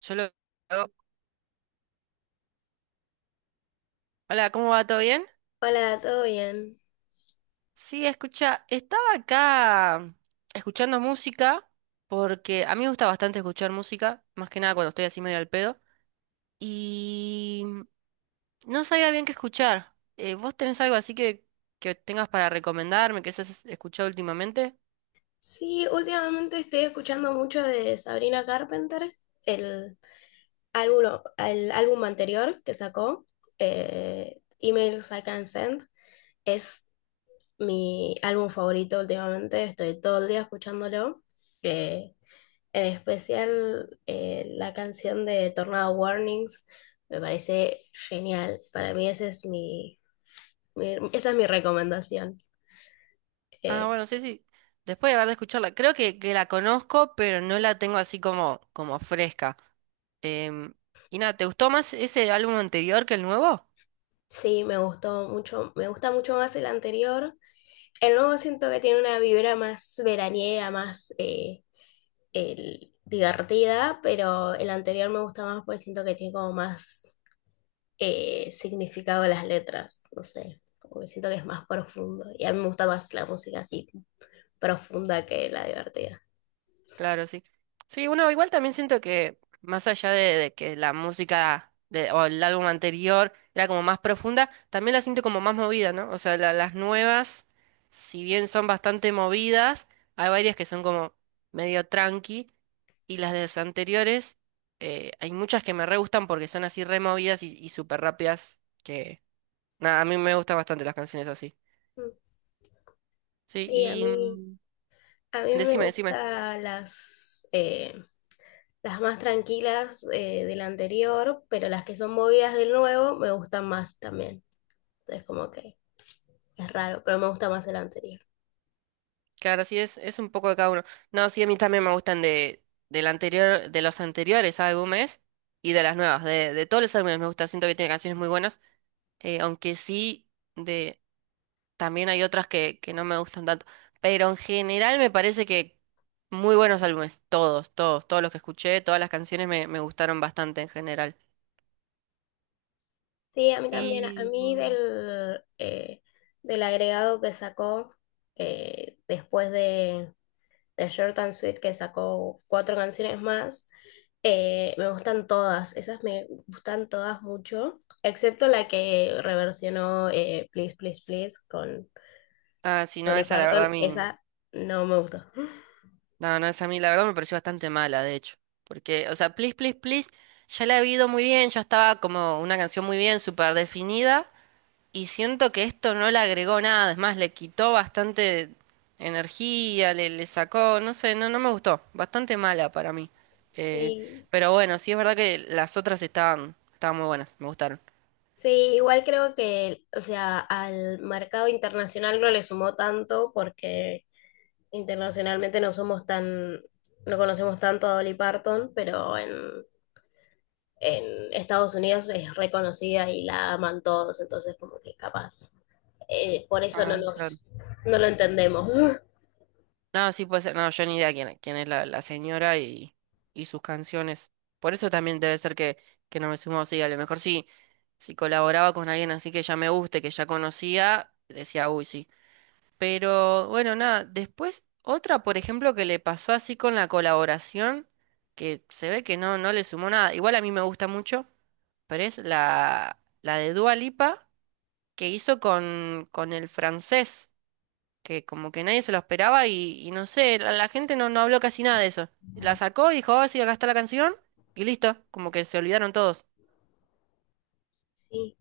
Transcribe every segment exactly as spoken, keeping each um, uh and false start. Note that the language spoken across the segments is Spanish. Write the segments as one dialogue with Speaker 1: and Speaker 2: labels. Speaker 1: Yo lo hago. Hola, ¿cómo va? ¿Todo bien?
Speaker 2: Hola, ¿todo bien?
Speaker 1: Sí, escucha, estaba acá escuchando música porque a mí me gusta bastante escuchar música, más que nada cuando estoy así medio al pedo, y no sabía bien qué escuchar. Eh, ¿vos tenés algo así que, que tengas para recomendarme, que hayas escuchado últimamente?
Speaker 2: Sí, últimamente estoy escuchando mucho de Sabrina Carpenter, el álbum, el álbum anterior que sacó, eh, Emails I Can Send. Es mi álbum favorito últimamente, estoy todo el día escuchándolo. Eh, en especial eh, la canción de Tornado Warnings me parece genial. Para mí esa es mi, mi- esa es mi recomendación.
Speaker 1: Ah,
Speaker 2: eh,
Speaker 1: bueno, sí, sí. Después de haber de escucharla, creo que, que la conozco, pero no la tengo así como, como fresca. Em, y nada, ¿te gustó más ese álbum anterior que el nuevo?
Speaker 2: Sí, me gustó mucho, me gusta mucho más el anterior. El nuevo siento que tiene una vibra más veraniega, más eh, el- divertida, pero el anterior me gusta más porque siento que tiene como más eh, significado las letras, no sé, como que siento que es más profundo. Y a mí me gusta más la música así profunda que la divertida.
Speaker 1: Claro, sí. Sí, bueno, igual también siento que más allá de, de que la música de, o el álbum anterior era como más profunda, también la siento como más movida, ¿no? O sea, la- las nuevas, si bien son bastante movidas, hay varias que son como medio tranqui, y las de las anteriores, eh, hay muchas que me re gustan porque son así re movidas y, y súper rápidas, que nada, a mí me gustan bastante las canciones así.
Speaker 2: Mm.
Speaker 1: Sí,
Speaker 2: Sí, a
Speaker 1: y
Speaker 2: mí,
Speaker 1: mm,
Speaker 2: a mí me
Speaker 1: decime, decime.
Speaker 2: gustan las, eh, Las más tranquilas eh, del anterior, pero las que son movidas del nuevo me gustan más también. Entonces, como que es raro, pero me gusta más el anterior.
Speaker 1: Claro, sí, es, es un poco de cada uno. No, sí, a mí también me gustan de, del anterior, de los anteriores álbumes y de las nuevas. De, de todos los álbumes me gusta, siento que tiene canciones muy buenas. Eh, aunque sí, de, también hay otras que, que no me gustan tanto. Pero en general me parece que muy buenos álbumes. Todos, todos, todos los que escuché, todas las canciones me, me gustaron bastante en general.
Speaker 2: Sí, a mí también. A
Speaker 1: Y...
Speaker 2: mí
Speaker 1: mm,
Speaker 2: del, eh, del agregado que sacó eh, después de, de Short and Sweet, que sacó cuatro canciones más, eh, me gustan todas. Esas me gustan todas mucho, excepto la que reversionó eh, Please, Please, Please con
Speaker 1: Ah, sí, no,
Speaker 2: Dolly
Speaker 1: esa la verdad a
Speaker 2: Parton.
Speaker 1: mí.
Speaker 2: Esa no me gustó.
Speaker 1: No, no, esa a mí la verdad me pareció bastante mala, de hecho. Porque, o sea, Please, Please, Please, ya la he oído muy bien, ya estaba como una canción muy bien, súper definida. Y siento que esto no le agregó nada, es más, le quitó bastante energía, le, le sacó, no sé, no, no me gustó. Bastante mala para mí. Eh,
Speaker 2: Sí,
Speaker 1: pero bueno, sí es verdad que las otras estaban, estaban muy buenas, me gustaron.
Speaker 2: sí, igual creo que, o sea, al mercado internacional no le sumó tanto porque internacionalmente no somos tan, no conocemos tanto a Dolly Parton, pero en, en Estados Unidos es reconocida y la aman todos, entonces como que capaz, eh, por eso no
Speaker 1: Ah, claro.
Speaker 2: nos, no lo entendemos.
Speaker 1: No, sí puede ser. No, yo ni idea quién, quién es la, la señora y, y sus canciones. Por eso también debe ser que, que no me sumo. Sí, a lo mejor sí, si colaboraba con alguien así que ya me guste, que ya conocía, decía, uy, sí. Pero bueno, nada. Después, otra, por ejemplo, que le pasó así con la colaboración, que se ve que no, no le sumó nada. Igual a mí me gusta mucho, pero es la, la de Dua Lipa que hizo con, con el francés que como que nadie se lo esperaba y, y no sé, la, la gente no, no habló casi nada de eso. La sacó y dijo, ah, sí, acá está la canción y listo, como que se olvidaron todos.
Speaker 2: Sí.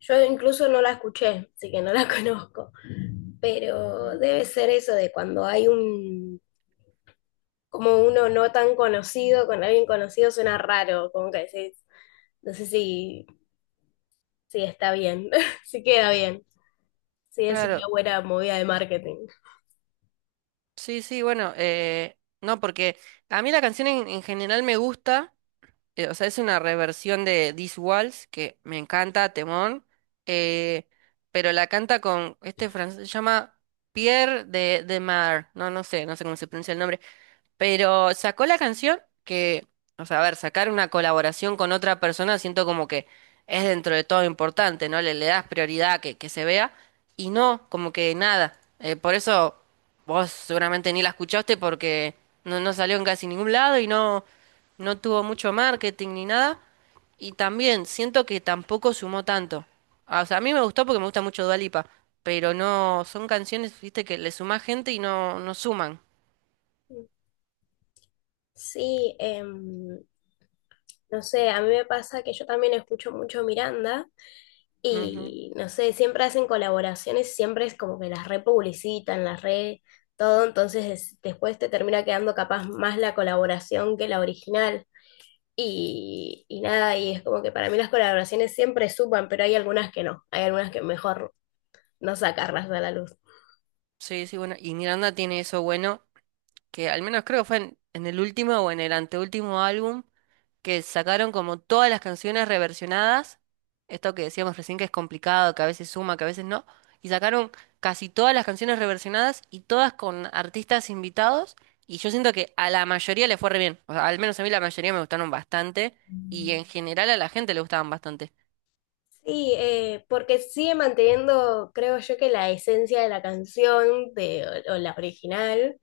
Speaker 2: Yo incluso no la escuché, así que no la conozco, pero
Speaker 1: Mm.
Speaker 2: debe ser eso de cuando hay un como uno no tan conocido, con alguien conocido suena raro, como que decís, no sé si, si está bien, si queda bien, si es
Speaker 1: Claro,
Speaker 2: una buena movida de marketing.
Speaker 1: sí, sí, bueno, eh, no, porque a mí la canción en, en general me gusta, eh, o sea, es una reversión de This Waltz, que me encanta, temón, eh, pero la canta con este francés, se llama Pierre de, de Mar, no, no sé, no sé cómo se pronuncia el nombre. Pero sacó la canción que, o sea, a ver, sacar una colaboración con otra persona siento como que es dentro de todo importante, ¿no? Le, le das prioridad a que, que se vea y no, como que nada. Eh, por eso vos seguramente ni la escuchaste porque no, no salió en casi ningún lado y no, no tuvo mucho marketing ni nada. Y también siento que tampoco sumó tanto. Ah, o sea, a mí me gustó porque me gusta mucho Dua Lipa, pero no, son canciones, viste, que le suma gente y no, no suman.
Speaker 2: Sí, em, no sé, a mí me pasa que yo también escucho mucho Miranda
Speaker 1: Ujú.
Speaker 2: y no sé, siempre hacen colaboraciones, siempre es como que las republicitan, las re todo, entonces es- después te termina quedando capaz más la colaboración que la original. Y, y nada, y es como que para mí las colaboraciones siempre suman, pero hay algunas que no, hay algunas que mejor no sacarlas a la luz.
Speaker 1: Sí, sí, bueno. Y Miranda tiene eso bueno, que al menos creo que fue en, en el último o en el anteúltimo álbum, que sacaron como todas las canciones reversionadas. Esto que decíamos recién que es complicado, que a veces suma, que a veces no. Y sacaron casi todas las canciones reversionadas y todas con artistas invitados. Y yo siento que a la mayoría le fue re bien. O sea, al menos a mí la mayoría me gustaron bastante. Y en general a la gente le gustaban bastante.
Speaker 2: Sí, eh, porque sigue manteniendo, creo yo, que la esencia de la canción de, o, o la original,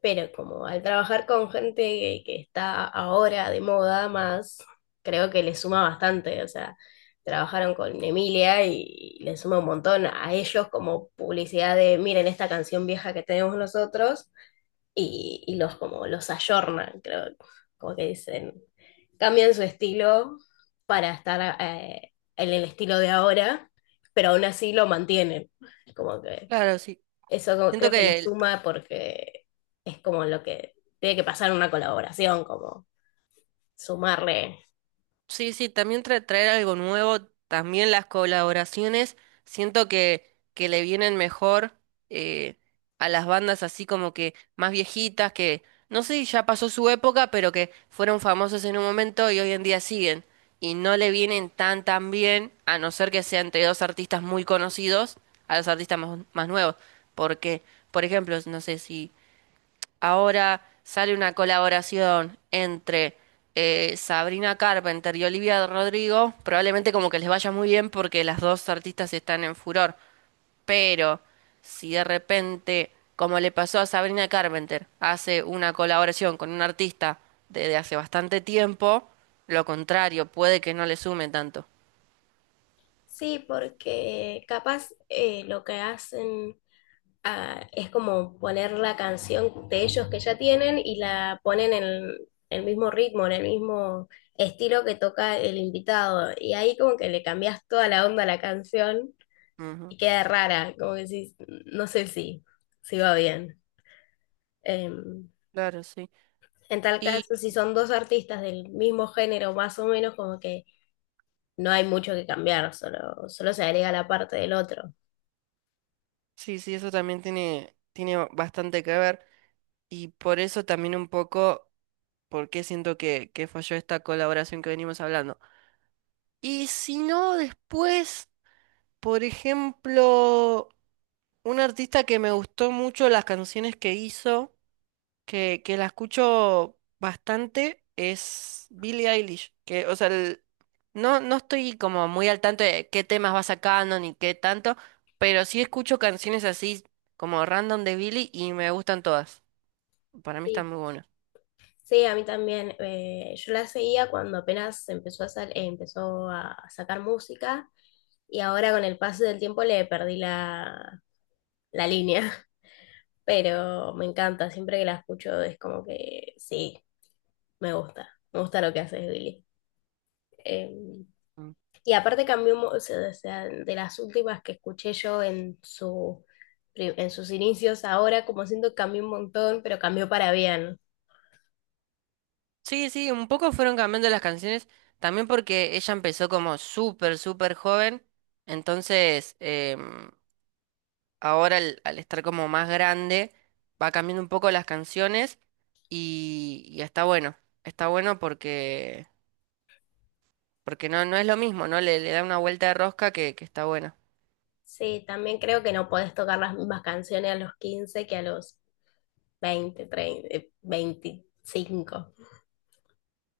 Speaker 2: pero como al trabajar con gente que, que está ahora de moda más, creo que le suma bastante, o sea, trabajaron con Emilia y le suma un montón a ellos como publicidad de, miren esta canción vieja que tenemos nosotros y, y los como los ayornan, creo, como que dicen, cambian su estilo para estar eh, en el estilo de ahora, pero aún así lo mantienen. Como que
Speaker 1: Claro, sí.
Speaker 2: eso como-
Speaker 1: Siento
Speaker 2: creo que le
Speaker 1: que
Speaker 2: suma porque es como lo que tiene que pasar en una colaboración, como sumarle.
Speaker 1: sí, sí, también tra- traer algo nuevo, también las colaboraciones, siento que, que le vienen mejor eh, a las bandas así como que más viejitas, que no sé, si ya pasó su época, pero que fueron famosos en un momento y hoy en día siguen. Y no le vienen tan tan bien, a no ser que sea entre dos artistas muy conocidos, a los artistas más, más nuevos. Porque, por ejemplo, no sé si... Ahora sale una colaboración entre eh, Sabrina Carpenter y Olivia Rodrigo. Probablemente como que les vaya muy bien porque las dos artistas están en furor. Pero si de repente, como le pasó a Sabrina Carpenter, hace una colaboración con un artista desde hace bastante tiempo, lo contrario, puede que no le sume tanto.
Speaker 2: Sí, porque capaz eh, lo que hacen ah, es como poner la canción de ellos que ya tienen y la ponen en el mismo ritmo, en el mismo estilo que toca el invitado. Y ahí como que le cambias toda la onda a la canción
Speaker 1: Ujú.
Speaker 2: y queda rara, como que sí no sé si, si va bien. Em,
Speaker 1: Claro, sí.
Speaker 2: en tal
Speaker 1: Y
Speaker 2: caso, si son dos artistas del mismo género, más o menos, como que no hay mucho que cambiar, solo, solo se agrega la parte del otro.
Speaker 1: sí, sí, eso también tiene, tiene bastante que ver. Y por eso también un poco por qué siento que, que falló esta colaboración que venimos hablando. Y si no, después, por ejemplo, un artista que me gustó mucho las canciones que hizo, que, que la escucho bastante, es Billie Eilish. Que, o sea, el- no, no estoy como muy al tanto de qué temas va sacando ni qué tanto, pero sí escucho canciones así como random de Billie y me gustan todas. Para mí están
Speaker 2: Sí.
Speaker 1: muy buenas.
Speaker 2: Sí, a mí también. eh, yo la seguía cuando apenas empezó a, sal- eh, empezó a sacar música y ahora con el paso del tiempo le perdí la, la línea, pero me encanta, siempre que la escucho es como que sí, me gusta, me gusta lo que hace Billy. Eh, y aparte cambió, mu- o sea, o sea, de las últimas que escuché yo en su, pri- en sus inicios, ahora como siento que cambió un montón, pero cambió para bien.
Speaker 1: Sí, sí, un poco fueron cambiando las canciones, también porque ella empezó como súper, súper joven, entonces em, ahora al, al estar como más grande va cambiando un poco las canciones y, y está bueno, está bueno porque, porque no, no es lo mismo, ¿no? Le, le da una vuelta de rosca que, que está bueno.
Speaker 2: Sí, también creo que no podés tocar las mismas canciones a los quince que a los veinte treinta eh, veinticinco.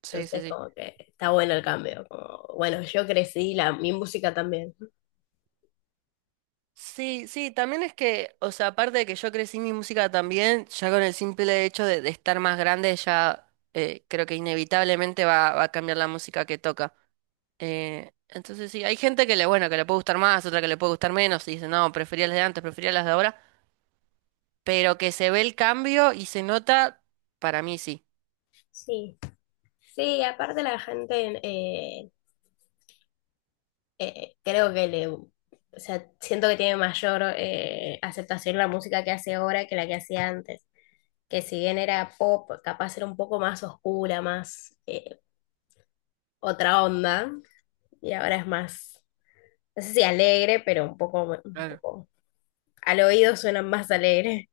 Speaker 1: Sí, sí,
Speaker 2: Entonces,
Speaker 1: sí.
Speaker 2: como que está bueno el cambio. como, bueno, yo crecí, la, mi música también.
Speaker 1: Sí, sí, también es que, o sea, aparte de que yo crecí mi música también, ya con el simple hecho de, de estar más grande, ya eh, creo que inevitablemente va, va a cambiar la música que toca. Eh, entonces sí, hay gente que le, bueno, que le puede gustar más, otra que le puede gustar menos, y dice, no, prefería las de antes, prefería las de ahora, pero que se ve el cambio y se nota, para mí sí.
Speaker 2: Sí, sí, aparte la gente, eh, eh, creo que le, o sea, siento que tiene mayor eh, aceptación la música que hace ahora que la que hacía antes. Que si bien era pop, capaz era un poco más oscura, más eh, otra onda, y ahora es más no sé si alegre, pero un poco, un
Speaker 1: Claro,
Speaker 2: poco al oído suena más alegre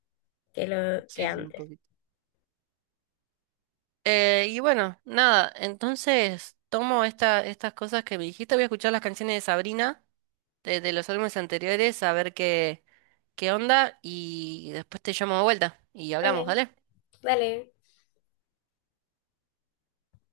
Speaker 2: que lo que
Speaker 1: sí, sí, un
Speaker 2: antes.
Speaker 1: poquito. Eh, y bueno, nada, entonces tomo esta, estas cosas que me dijiste, voy a escuchar las canciones de Sabrina, de, de los álbumes anteriores a ver qué, qué onda y después te llamo de vuelta y hablamos,
Speaker 2: Dale,
Speaker 1: ¿dale?
Speaker 2: dale.